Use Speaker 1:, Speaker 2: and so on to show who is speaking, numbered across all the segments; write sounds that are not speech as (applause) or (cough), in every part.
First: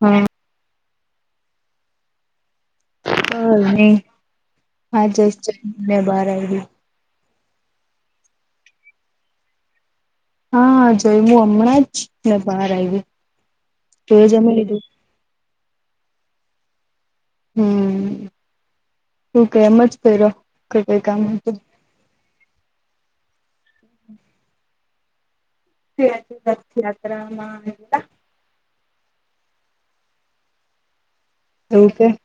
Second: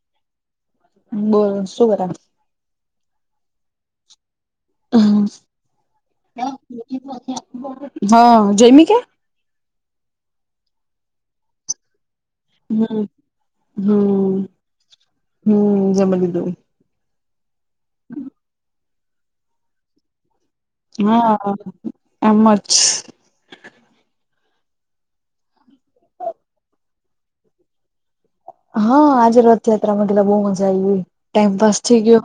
Speaker 1: હા
Speaker 2: બોલ શું કર
Speaker 1: કઈ ની આજે જ મેં બારે આયવી
Speaker 2: હા જયમી કે
Speaker 1: હા જ્ય્મુ હમણાં જ ને બહાર
Speaker 2: હમ
Speaker 1: આયવી તું એ જમી લીધું
Speaker 2: હમ્મ જમી લીધું
Speaker 1: હમ્મ શું કે એમ જ ક્યરો
Speaker 2: હા હા એમ જ
Speaker 1: (unintelligible)
Speaker 2: હા આજે રથયાત્રામાં ગેલા બઉ મજા આયવી ટાઈમપાસ થઈ
Speaker 1: કે
Speaker 2: ગયો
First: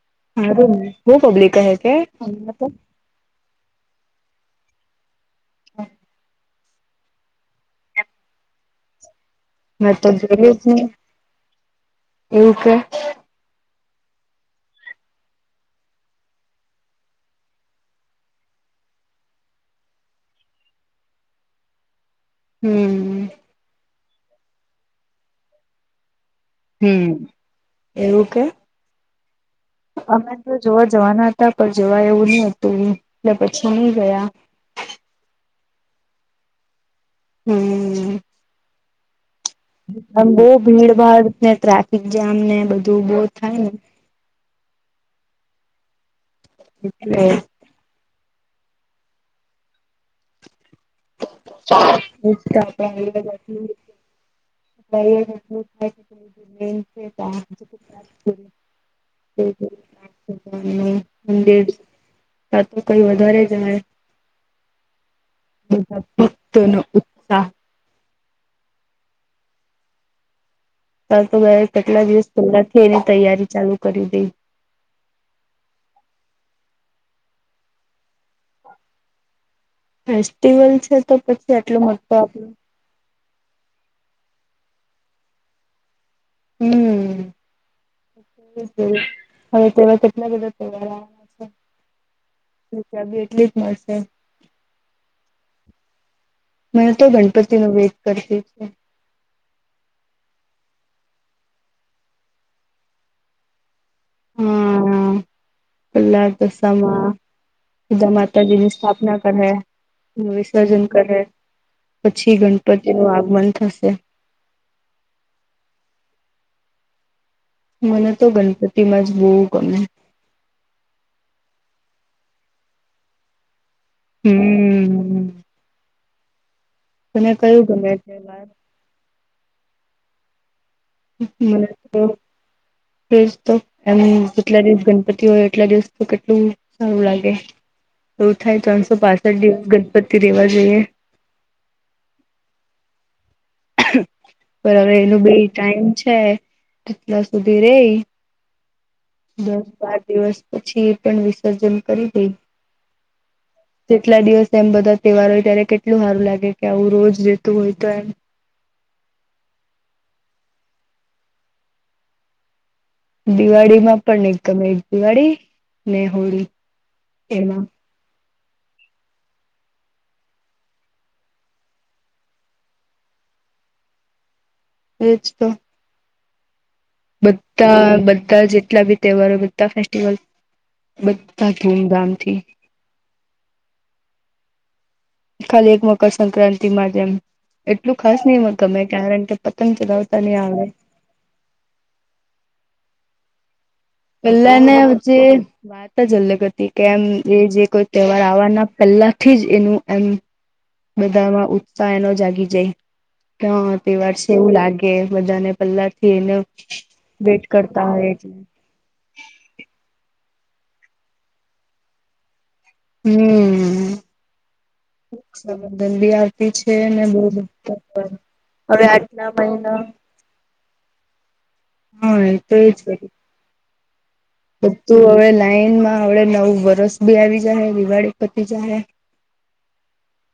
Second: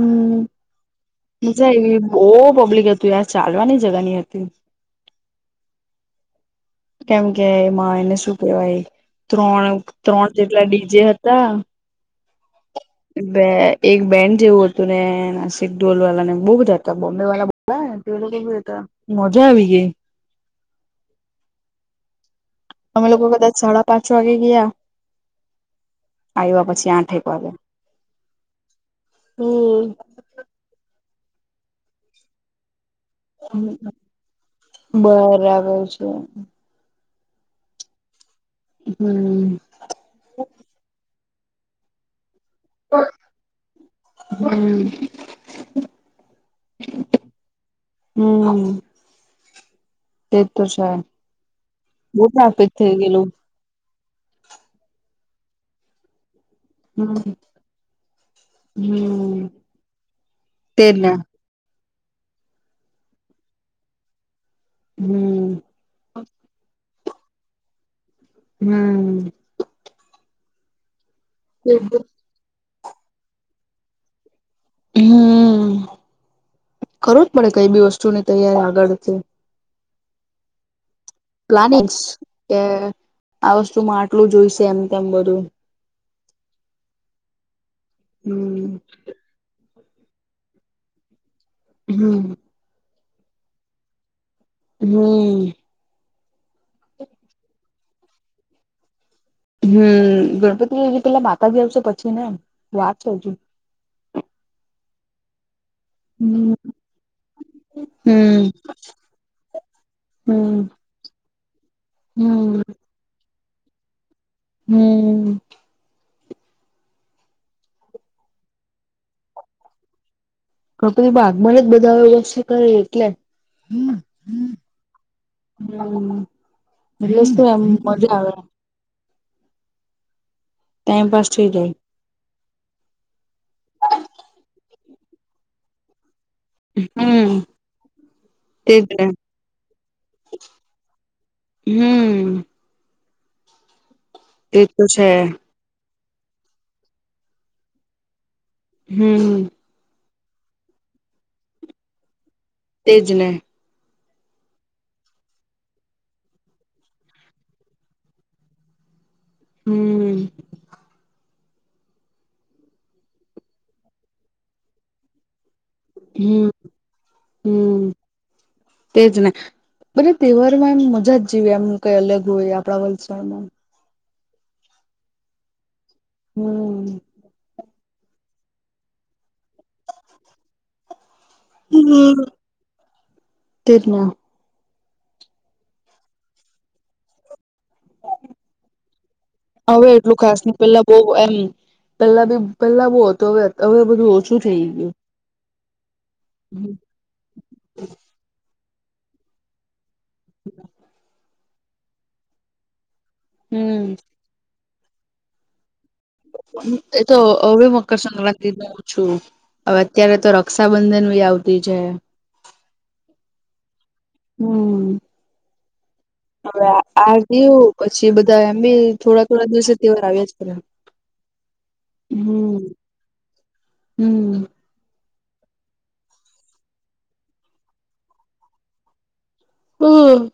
Speaker 2: હમ્મ
Speaker 1: સારું ને બહુ પબ્લિક
Speaker 2: મજા
Speaker 1: કહે કે
Speaker 2: આયવી બો પબ્લિક હતી હતું ચાલવાની જગા ની હતી
Speaker 1: (inaudible)
Speaker 2: કેમ કે એમાં એને શું કેવાય? ત્રણ
Speaker 1: મેં તો
Speaker 2: ત્રણ
Speaker 1: જોયુ જ
Speaker 2: જેટલા
Speaker 1: નહી
Speaker 2: ડીજે હતા
Speaker 1: એવું કે
Speaker 2: બે એક બેન્ડ જેવું હતું ને નાસિક ઢોલવાલા ને બો બધા હતા બોમ્બેવાલા (unintelligible) એ લોકો બી હતા. મજા આવી ગેય અમે
Speaker 1: હમ
Speaker 2: લોકો કદાચ સાડા પાંચ વાગે ગીયા. આયવા પછી
Speaker 1: હમ
Speaker 2: આઠેક વાગે
Speaker 1: એવું કે
Speaker 2: હમ્મ
Speaker 1: અમે જોવા જવાના હતા પણ જવાય એવું ની હતું એટલે પછી ની ગયા
Speaker 2: બરાબર છે.
Speaker 1: હમ્મ
Speaker 2: હમ્મ
Speaker 1: પન બો ભીડ ભાડ ને ટ્રાફિક જામ ને બધું બો થાય ને
Speaker 2: હમ્મ
Speaker 1: એટલે
Speaker 2: હમ્મ તે તો છે બહુ ટ્રાફિક થઈ ગયેલું.
Speaker 1: (unintelligible)
Speaker 2: હમ
Speaker 1: (unintelligible)
Speaker 2: હમ તેને
Speaker 1: (unintelligible) તાં તો કંઈ વધારે જ અહે
Speaker 2: હમ્મ
Speaker 1: (unintelligible)
Speaker 2: હમ્મ
Speaker 1: વરસાદ આવે કેટલા દિવસ પેલ્લાથી એની તૈયારી ચાલુ કરી દેઈ
Speaker 2: હમ્મ કરવું જ પડે કંઈ બી વસ્તુની તૈયારી આગળથી
Speaker 1: ફેસ્ટિવલ છે તો પછી આટલો
Speaker 2: પ્લાનિંગ્સ
Speaker 1: મોટો આપડો
Speaker 2: કે આ વસ્તુમાં આટલું જોઈશે આમ તેમ બધું
Speaker 1: હમ્મ
Speaker 2: હમ
Speaker 1: (unintelligible) હવે તો એવા કેટલા બધા તહેવારો આવાના છે
Speaker 2: હમ્મ
Speaker 1: ત્યાં બી એટલી જ મળશે.
Speaker 2: હમ્મ..
Speaker 1: મેં તો ગણપતિનો વેટ કરતી છે.
Speaker 2: હમ્મ ગણપતિ હજી પેલા માતાજી આવશે પછી ને? વાર છે હજુ
Speaker 1: પેલ્લા
Speaker 2: હમ
Speaker 1: દશામાં. સીધા
Speaker 2: હમ.
Speaker 1: માતાજીની સ્થાપના કરહે્
Speaker 2: હમ
Speaker 1: વિસર્જન કરહે પછી
Speaker 2: હમ
Speaker 1: ગણપતિનું આગમન થશે.
Speaker 2: હમ્મ..
Speaker 1: મને તો ગનપતીમાં જ બહુ ગમે
Speaker 2: કપરી ભાગમાંને જ બધા વશે કરે. એટલે હમ
Speaker 1: હમ્મ...
Speaker 2: હમ્મ
Speaker 1: તને
Speaker 2: (unintelligible) એમ
Speaker 1: કયું ગમે
Speaker 2: મજા આવે.
Speaker 1: તહેવાર
Speaker 2: ટાઈમ પાસ
Speaker 1: (unintelligible)
Speaker 2: થઈ
Speaker 1: મને
Speaker 2: જાય
Speaker 1: ફ તો એમ કેટલા દિવસ ગણપતિ હોય, એટલા દિવસ તો કેટલું. સારું
Speaker 2: હમ
Speaker 1: લાગે એવું થાય,
Speaker 2: તેજ
Speaker 1: ત્રણસો
Speaker 2: ને
Speaker 1: પાસઠ દિવસ ગજપતિ રેવા જોઈએ.
Speaker 2: હમમ... તે તો
Speaker 1: બરાબર
Speaker 2: છે
Speaker 1: એનું બી ટાઈમ છે. એટલા સુધી રેય
Speaker 2: હમ
Speaker 1: દસ બાર દિવસ પછી એ પણ વિસર્જન કરી દેય.
Speaker 2: તેજ ને
Speaker 1: જેટલા દિવસ એમ બધા તહેવાર ઓય, ત્યારે કેટલું હારું લાગે કે આવું રોજ રેતું હોય. તો એમ
Speaker 2: હમમ...
Speaker 1: દિવાળીમાં પણ એક ગમે, એક દિવાળી. ને હોળી
Speaker 2: હમ..
Speaker 1: એમાં
Speaker 2: હમ.. તેજ ને મતલબ તહેવારમાં એમ મજા જ જેવી એમ કઈ અલગ હોય આપડા વલસાડમાં.
Speaker 1: એજ ત.
Speaker 2: હમ...
Speaker 1: બધ્ધા બધા જેટલા બી તહેવારો બધા ફેસ્ટિવલ બધ્ધા ધૂમધામ થી.
Speaker 2: તે જ ને
Speaker 1: ખાલી એક મકરસંક્રાંતિમાં જેમ એટલું ખાસ નય મ તમે કારણ કે તપંગ ચગાવતા નય આવે.
Speaker 2: બોવ એમ પેલા બી પહેલા બોવ હતો અવે અત્યા અવે બધું. ઓછું થઈ
Speaker 1: પેલાને
Speaker 2: ગયું
Speaker 1: જે વાત જ અલગ અતી.
Speaker 2: હમ
Speaker 1: કે એમ એ જે કોઈ. તહેવાર આવવાના પેલાથી જ એનું એમ બધામાં ઉત્તાયનો જાગી જાય તો. તહેવાર છે એવું લાગે બધાને પેલા
Speaker 2: એ તો અવે
Speaker 1: હોય એટલે
Speaker 2: મકરસંક્રાંતિનો છું અવે અત્યારે તો રક્ષાબંધન બી આવતી છે.
Speaker 1: હમ
Speaker 2: હમ...
Speaker 1: રક્ષાબંધન બી આવતી
Speaker 2: હવે
Speaker 1: છે. ને
Speaker 2: આ
Speaker 1: બવ
Speaker 2: ગયું પછી
Speaker 1: (unintelligible) હવે આટલા મહિના
Speaker 2: કરાવ્યા જ કર
Speaker 1: હા એ તો કરે
Speaker 2: હમ...
Speaker 1: બધું અવે લાઈનમાં હડે નવું વરસ બી આવી જાહે દિવાળી પતી જાહે.
Speaker 2: હમ...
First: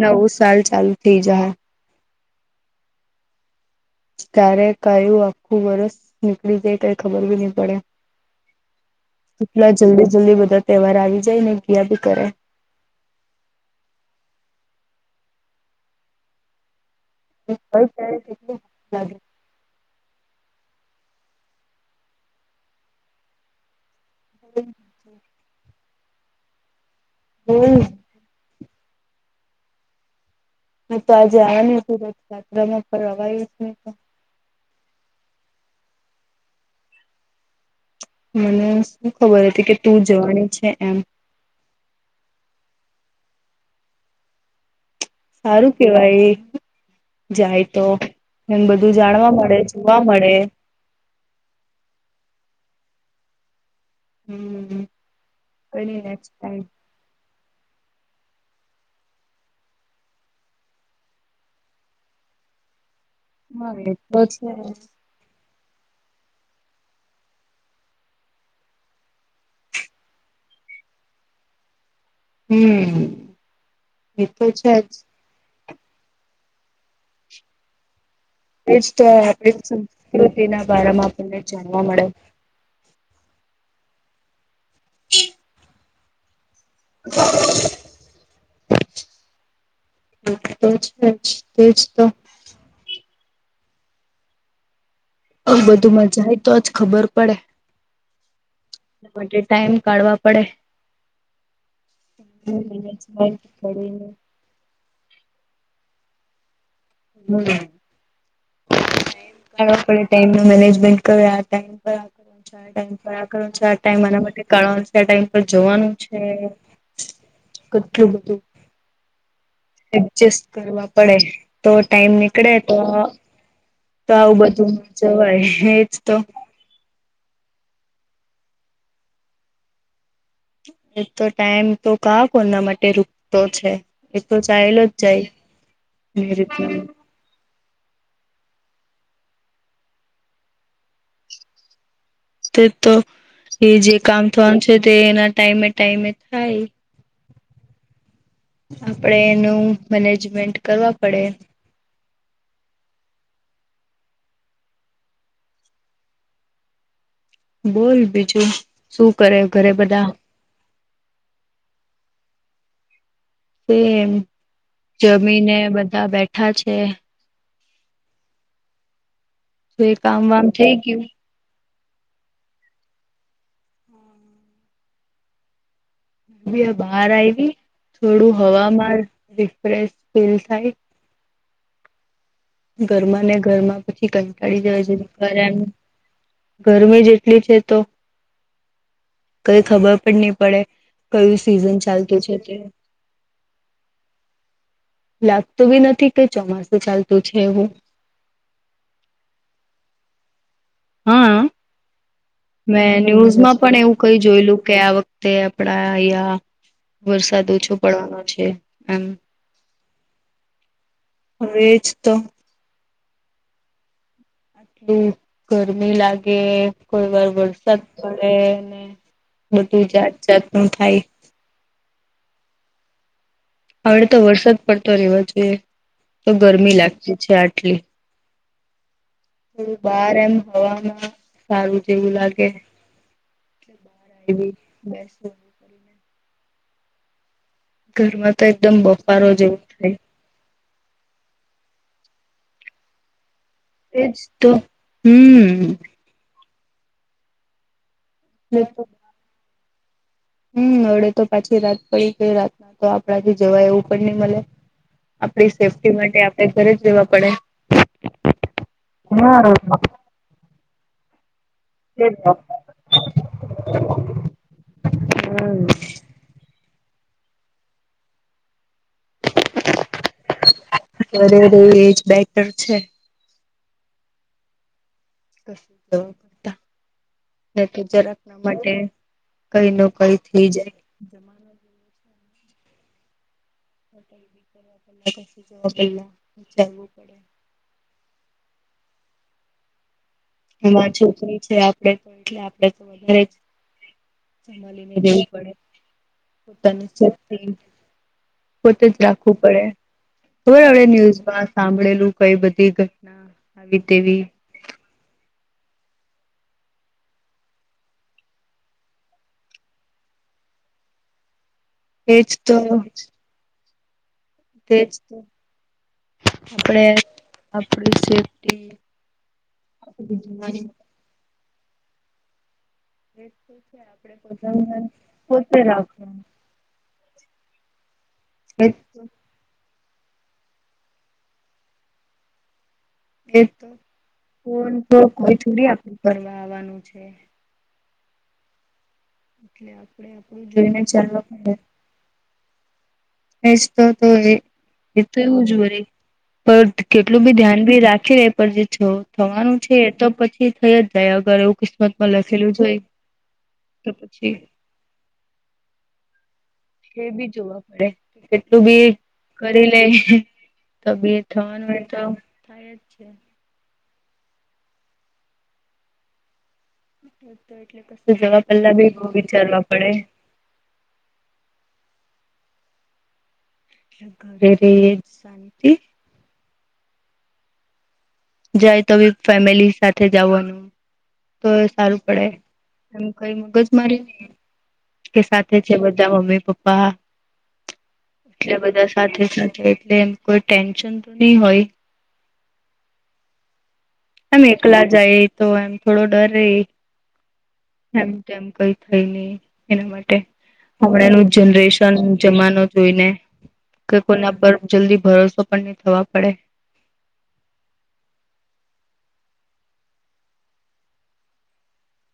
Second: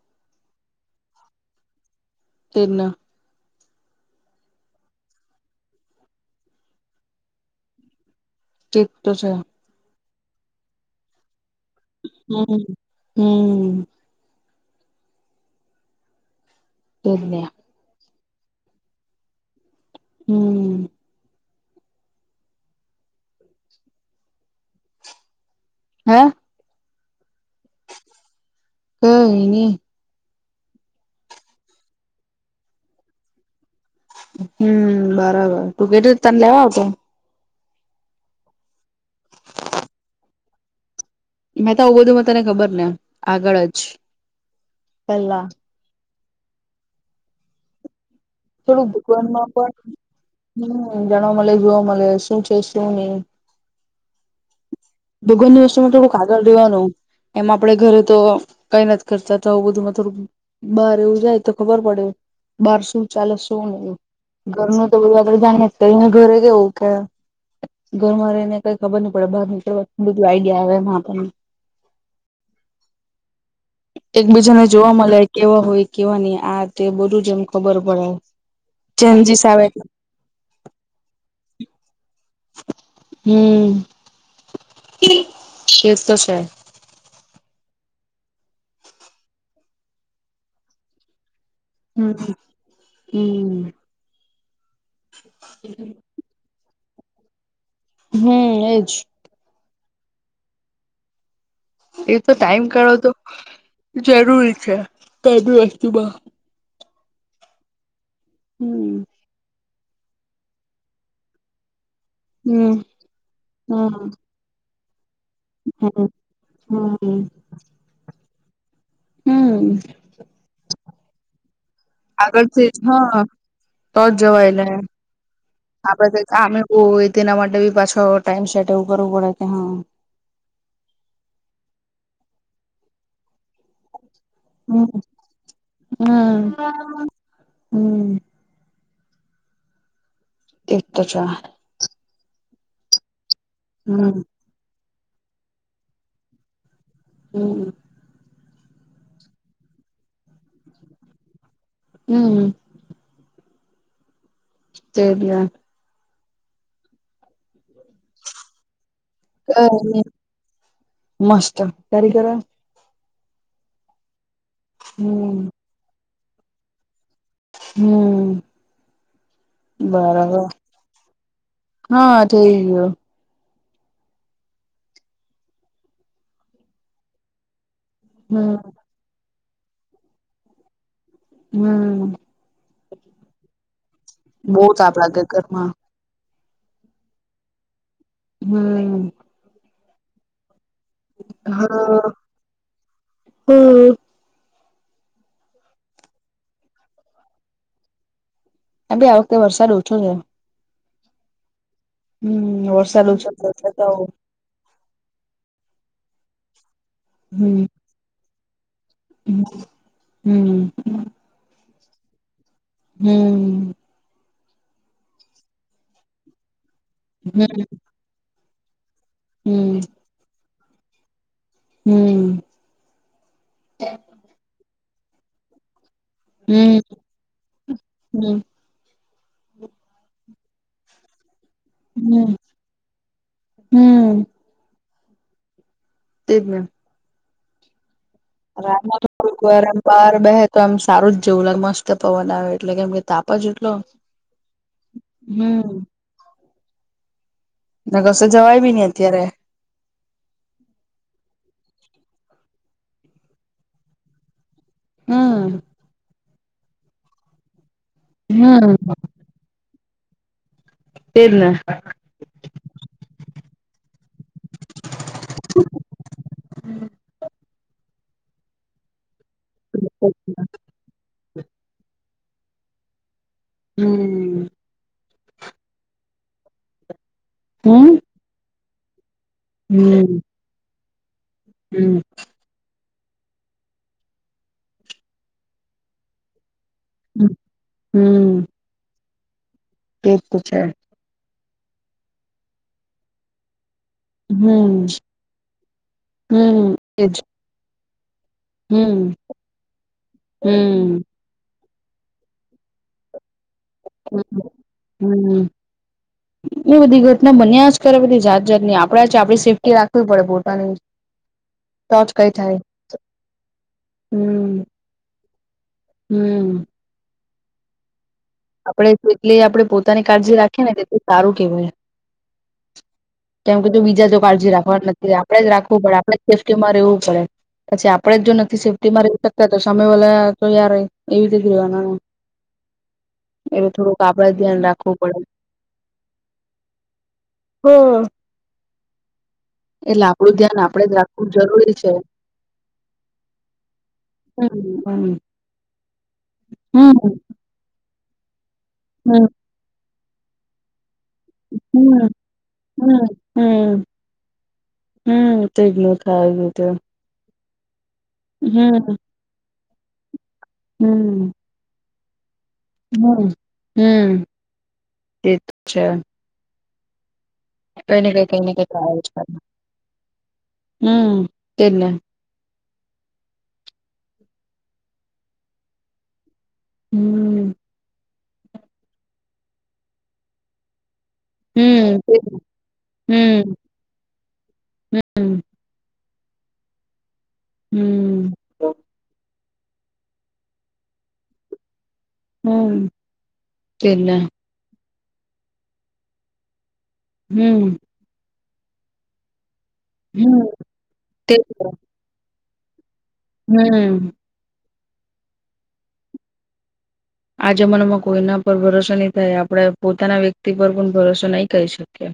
Speaker 1: નવ સાલ ચાલુ થઈ જાહે.
Speaker 2: તેમન
Speaker 1: કાર્યા એક કાર્યુ આખું વરસ નીકળી જાય કઈ ખબર બી ની પડે.
Speaker 2: ઠીક તો સે
Speaker 1: એટલા જલ્દી જલ્દી બધા તહેવાર આવી જાય ને ગયા બી કરે
Speaker 2: હમ્મ હમ્.... તેજને
Speaker 1: (unintelligible)
Speaker 2: ઉમમ....
Speaker 1: (unintelligible)
Speaker 2: હ
Speaker 1: હમ.
Speaker 2: કઈ ની
Speaker 1: હ તો આજે આવાની હતી રથયાત્રામાં પણ અવાય જ નઈ તો.
Speaker 2: હમમ બરાબર તું કેતે ત તને લેવા આવતે.
Speaker 1: મને શું ખબર હતી. કે તું જવાની છે એમ.
Speaker 2: હું બધું તને ખબર ને આગળ જ પેલા
Speaker 1: હારૂ કેવાય જાય તો. એમ
Speaker 2: થોડું
Speaker 1: બધું જાણવા મળે જોવા મળે.
Speaker 2: જણો મલે જોઓ મળે શું છે શું નહી.
Speaker 1: હમ
Speaker 2: દુગરની વસ્તુમાં તો
Speaker 1: કરી નેક્સ્ટ
Speaker 2: ખાગર
Speaker 1: ટાઈમ
Speaker 2: દેવાનું. એમાં આપડે ઘરે તો કઈ નથી કરતા તો આવું બધુંમાં થોડુંક. બહાર રહીએવું જાય તો ખબર પડે બાર શું. ચાલો શું
Speaker 1: હા એ
Speaker 2: નહી
Speaker 1: તો છે
Speaker 2: ઘરનું તો બ આગળ જાણીએ કરી ઘરે ગવું કે. ઘરમાં રહીને કઈ ખબર ન પડે બહાર નીકળવા બધું આઈડિયા આવે એમાં આપણને.
Speaker 1: હમ એ તો
Speaker 2: એકબીજાને
Speaker 1: છે
Speaker 2: જોવા
Speaker 1: જ
Speaker 2: મળે. કેવા હોય કેવા નહી આ તે બધું જ એમ ખબર પડે.
Speaker 1: આપ
Speaker 2: ચેન્જીસ આવે
Speaker 1: સંસ્કૃતિ ના બમાં આપણને જાણવા મળે.
Speaker 2: હમ્મ.. એ એ જ છે.
Speaker 1: અ... હ તો જ જ.
Speaker 2: હમ્મ..
Speaker 1: અ બધુંમાં જાય તો જ ખબર પડે.
Speaker 2: હમ એજ.....
Speaker 1: એ ટાઈમ કાઢવા પડે.
Speaker 2: એ તો ટાઈમ કરાો તો
Speaker 1: મેનેજમેન્ટ કરીને
Speaker 2: જરૂરી છે કે બધી વસ્તુમાં.
Speaker 1: હમ....
Speaker 2: હમ....
Speaker 1: કાઢવા પડે ટાઈમ ન મેનેજમેન્ટ કર આ ટાઈમ. ચાર
Speaker 2: હમ
Speaker 1: ટાઈમ ફ કર ચાર ટાઈમ
Speaker 2: હમ
Speaker 1: આના માટે કાઢવા. ત ટાઈમ પર જવાનું
Speaker 2: હમ
Speaker 1: છે.
Speaker 2: હમ
Speaker 1: કેટલું બધું
Speaker 2: હમ....
Speaker 1: એડજસ્ટ કરવા પડે તો ટાઈમ નીકળે
Speaker 2: આગળથી
Speaker 1: તો.
Speaker 2: હા
Speaker 1: તો
Speaker 2: જ
Speaker 1: આવું
Speaker 2: જવાય લે
Speaker 1: બધું જવાય એજ તો.
Speaker 2: ઓ એ તેના માટે બી પાછો ટાઈમ સેટ એવું કરવું પડે કે હા.
Speaker 1: એ તો ટાઈમ તો કા કો એના માટે રૂરકતો છે. એ તો ચહેલો
Speaker 2: હમ
Speaker 1: જ જાય.
Speaker 2: હમ હમ.... એક તો છે.
Speaker 1: તો એ જે
Speaker 2: હમ
Speaker 1: કામ થવાનું છે. તે એના ટાઈમે ટાઈમે થાય.
Speaker 2: હમ...
Speaker 1: આપડે એનું મેનેજમેન્ટ કરવા પડે.
Speaker 2: હમ... સરી.
Speaker 1: બોલ બીજું શું કરે ઘરે બધા.
Speaker 2: મસ્ત તારે ઘરે
Speaker 1: તે.. એમ
Speaker 2: હમ
Speaker 1: જમીને બધા બેઠા છે.
Speaker 2: હમ...
Speaker 1: તો એ કામ વામ
Speaker 2: બરાબર
Speaker 1: થઈ ગયું
Speaker 2: હા થઈ ગયો.
Speaker 1: અબી આ બહાર આવી થોડું
Speaker 2: હમ
Speaker 1: હવામાં એ રીફ્રેશ ફીલ થાય.
Speaker 2: હમ
Speaker 1: ઘરમાં ને ઘરમાં પછી કંટાળી
Speaker 2: બહુ
Speaker 1: જાય
Speaker 2: તાપ
Speaker 1: છે
Speaker 2: લાગે
Speaker 1: ઘરે આવીન.
Speaker 2: ઘરમાં
Speaker 1: ગરમી જ એટલી છે તો
Speaker 2: હમ
Speaker 1: કઈ ખબર પણ નહી પડે. કયું સિઝન
Speaker 2: હા
Speaker 1: ચાલતું છે તે.
Speaker 2: હમ
Speaker 1: લાગતું બી નથી કે ચોમાસું ચાલતું છે એવું.
Speaker 2: આબે આ વખતે વરસાદ ઓછો છે.
Speaker 1: હા
Speaker 2: હમ
Speaker 1: મેં
Speaker 2: વરસાદ ઓછો
Speaker 1: ન્યૂઝમાં
Speaker 2: થશે
Speaker 1: પણ
Speaker 2: તો
Speaker 1: એવું કંઈ જોયેલું કે આ વખતે. તે આપડા આય વરસાદ ઓછો પડવાનો છે એમ.
Speaker 2: હ હમ.
Speaker 1: હવે એજ તો
Speaker 2: હમ.
Speaker 1: હું ગરમી લાગે કોઈ વાર વરસાદ પડે ને.
Speaker 2: હમ
Speaker 1: બધું જાત જાત નું થાય.
Speaker 2: હમ.
Speaker 1: હવે તો વરસાદ પડતો રહેવો જોઈએ તો ગરમી લાગતી છે આટલી.
Speaker 2: હમ.
Speaker 1: હું બાર એમ હવામાં. સારું જેવું
Speaker 2: હમ
Speaker 1: લાગે બાર
Speaker 2: હમ
Speaker 1: આવી બે.
Speaker 2: તે જ ને.
Speaker 1: ઘરમાં. તો એકદમ
Speaker 2: રાત માં
Speaker 1: બફારો
Speaker 2: થોડિક
Speaker 1: જેવું
Speaker 2: વાર
Speaker 1: થાય
Speaker 2: બહાર બેહે તો એમ સારું જ જેવું લાગે મસ્ત પવન આવે એટલે કેમ કે તાપ. પજટલો.
Speaker 1: એજ તો હમ.
Speaker 2: ના કસે જવાય બી નઈ અત્યારે
Speaker 1: હમ હવડે તો પાછી રાત પડી ગઈ રાતના તો આપણાથી જવા એવું પણ નહી મળે. આપણી
Speaker 2: હમ
Speaker 1: સેફ્ટી માટે આપણે ઘરે જ રહેેવા પડે.
Speaker 2: હમ
Speaker 1: હા અ.
Speaker 2: તે જને.
Speaker 1: તે જતો હમ.
Speaker 2: અચચ્છા (inaudible)
Speaker 1: ઘેર રેવું એજ બેટર છે.
Speaker 2: હમ.
Speaker 1: (inaudible)
Speaker 2: હમ
Speaker 1: જરાક નમાટે કઈ ન કઈ
Speaker 2: હમ
Speaker 1: થઈ જાય જ.
Speaker 2: હમ
Speaker 1: હોટલ બીથ કરવા પા જવા પેલા વિચારવુ પડે
Speaker 2: હ હમ. એ તો છે.
Speaker 1: એમાં છોકરી છે આપડે તો એટલે આપડે તો વધારે જ.
Speaker 2: હમ
Speaker 1: સંભાલી ને રેવુ પડે
Speaker 2: હમ
Speaker 1: પોતાની
Speaker 2: એજ
Speaker 1: સેફ્ટી. પોતે જ
Speaker 2: હમ
Speaker 1: રાખવું પડે ખબર (unintelligible)
Speaker 2: હમ
Speaker 1: ન્યૂઝમાં સાંભળેલું કઈ બધી. ઘટના આવી
Speaker 2: હમ
Speaker 1: તેવી
Speaker 2: હમ. એ બધી ઘટના બન્યા જ કરે બધી જાત જાત ની આપણે જ આપણી સેફ્ટી રાખવી પડે પોતાની. (inaudible)
Speaker 1: એજ તો
Speaker 2: થાય હમ
Speaker 1: તેજ આપડે
Speaker 2: હમ
Speaker 1: આપડી (unintelligible)
Speaker 2: આપડે જેટલી આપડે પોતાની
Speaker 1: આપણી
Speaker 2: કાળજી
Speaker 1: જવાની
Speaker 2: રાખીએને તેટલું સારું કેવાય. કેમ કે તું બીજા
Speaker 1: આપણે
Speaker 2: જોડ કાળજી રાખવા
Speaker 1: પોતાનું
Speaker 2: નથી આપડે જ
Speaker 1: પોતે
Speaker 2: રાખવું પડે આપડે
Speaker 1: રાખવાનું
Speaker 2: સેફ્ટીમાં રેવું પડે પછી આપડે જો નથી
Speaker 1: એ
Speaker 2: સેફ્ટીમાં રેતા તો હામે વાલા તો યાર એવી રીતે રેવાના એમ
Speaker 1: (unintelligible)
Speaker 2: આપડે જ ધ્યાન રાખવું પડે
Speaker 1: થોડી આપડું કરવા આવવાનું છે.
Speaker 2: હા. એટલે
Speaker 1: આપણે
Speaker 2: આપડું
Speaker 1: આપણું
Speaker 2: ધ્યાન
Speaker 1: જોઈને
Speaker 2: આપડે જ
Speaker 1: ચાલવા
Speaker 2: રાખવું જ
Speaker 1: પડે
Speaker 2: જરૂરી છે.
Speaker 1: એ જ તોતો એ એતો
Speaker 2: હમ
Speaker 1: એવું જ વરી. પર
Speaker 2: હમ
Speaker 1: કેટલું બી ધ્યાન બી રાખી રે પણ જે
Speaker 2: હમ,
Speaker 1: થવાનું છે એ તો પછી થઈ જ જાય હાવ. કરે એવું
Speaker 2: હમ,
Speaker 1: કિસ્મતમાં લખેલું જ હોય
Speaker 2: હમ,
Speaker 1: તો પછી
Speaker 2: હમ્મ તેજ નથ આવ્યું તેમ.
Speaker 1: એ બી જોવા પડે કે કેટલું બી કરી લે તબિયત થવાનું હોય તો થાય જ
Speaker 2: હમ્મ, હમ્મ એત છે. કઈ ને
Speaker 1: તો
Speaker 2: કઈ કઈ
Speaker 1: જવા
Speaker 2: ને કઈ
Speaker 1: પહેલા
Speaker 2: તો
Speaker 1: બી વિચારવા પડે.
Speaker 2: હમ્મ, તેજ ને
Speaker 1: ઘરે રે તી
Speaker 2: હમ્મ.
Speaker 1: જાય તો વિથ ફેમિલી સાથે જાવાનું તો
Speaker 2: હમ,
Speaker 1: સારું
Speaker 2: તેજ
Speaker 1: પડે
Speaker 2: ને.
Speaker 1: એમ કઈ
Speaker 2: હમ,
Speaker 1: મગજમારી (unintelligible)
Speaker 2: હમ,
Speaker 1: થે છે બધા મમ્મી પપ્પા
Speaker 2: હમ,
Speaker 1: એટલે બધા સાથે સાથે એટલે કોઈ ટેન્શન તો નહી હોય.
Speaker 2: હમ્મ. તેજ ને
Speaker 1: એમ એકલા જાય તો એમ થોડો ડર રહે.
Speaker 2: હમ્મ.
Speaker 1: એમ તેમ કઈ થાય નહી એના માટે
Speaker 2: હમ,
Speaker 1: હમણાંનું
Speaker 2: તેજ
Speaker 1: જનરેશન જમાનો જોઈને
Speaker 2: ને.
Speaker 1: કે
Speaker 2: હમ.
Speaker 1: કોના પર જલ્દી ભરોસો પણ નહી થવા પડે.
Speaker 2: આ જમાનામાં કોઈના પર ભરોસો નહી થાય આપડે પોતાના વ્યક્તિ પર પણ ભરોસો નહી કરી શકીએ.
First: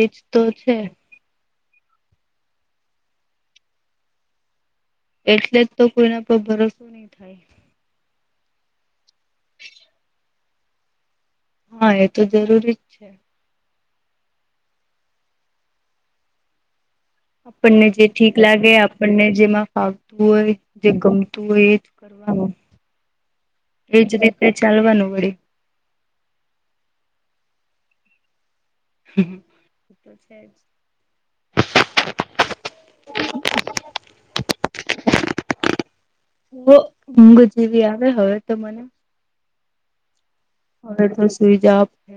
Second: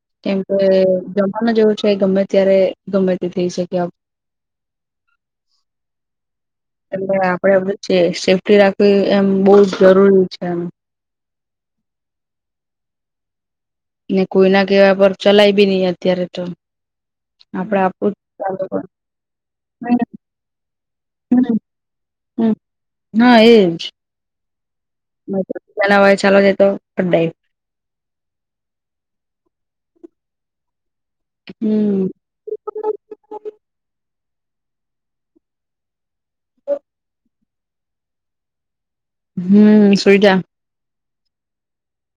Speaker 1: એજ
Speaker 2: કેમ
Speaker 1: તો
Speaker 2: કે
Speaker 1: છે
Speaker 2: જમાનો જ એવો છે ગમે ત્યારે ગમે તે થઈ શકે.
Speaker 1: એટલે જ તો કોઈના પર ભરોસો નહી
Speaker 2: એટલે
Speaker 1: થાય.
Speaker 2: આપડે બધું છે સેફ્ટી રાખવી એમ બોવ જરૂરી છે એમ
Speaker 1: હા, એ તો જરૂરી જ છે.
Speaker 2: ને કોઈના કેવા પર ચલાય બી નઈ અત્યારે તો આપડે
Speaker 1: આપણને જે
Speaker 2: આપવું
Speaker 1: ઠીક લાગે
Speaker 2: જ
Speaker 1: આપણને જેમાં ફાવતું હોય જે ગમતું હોય એજ (unintelligible)
Speaker 2: હા એજ.
Speaker 1: એ ચાલવાનું હોય
Speaker 2: (unintelligible) બનાવા ચાલવા જાય તો (unintelligible)
Speaker 1: (inaudible)
Speaker 2: હમ્મ.
Speaker 1: (inaudible) બો ઊઘજ એવી આવે હવે તો મને
Speaker 2: હમ્મ, સૂઈજા
Speaker 1: હવે તો સૂઈ જાવા પડશે.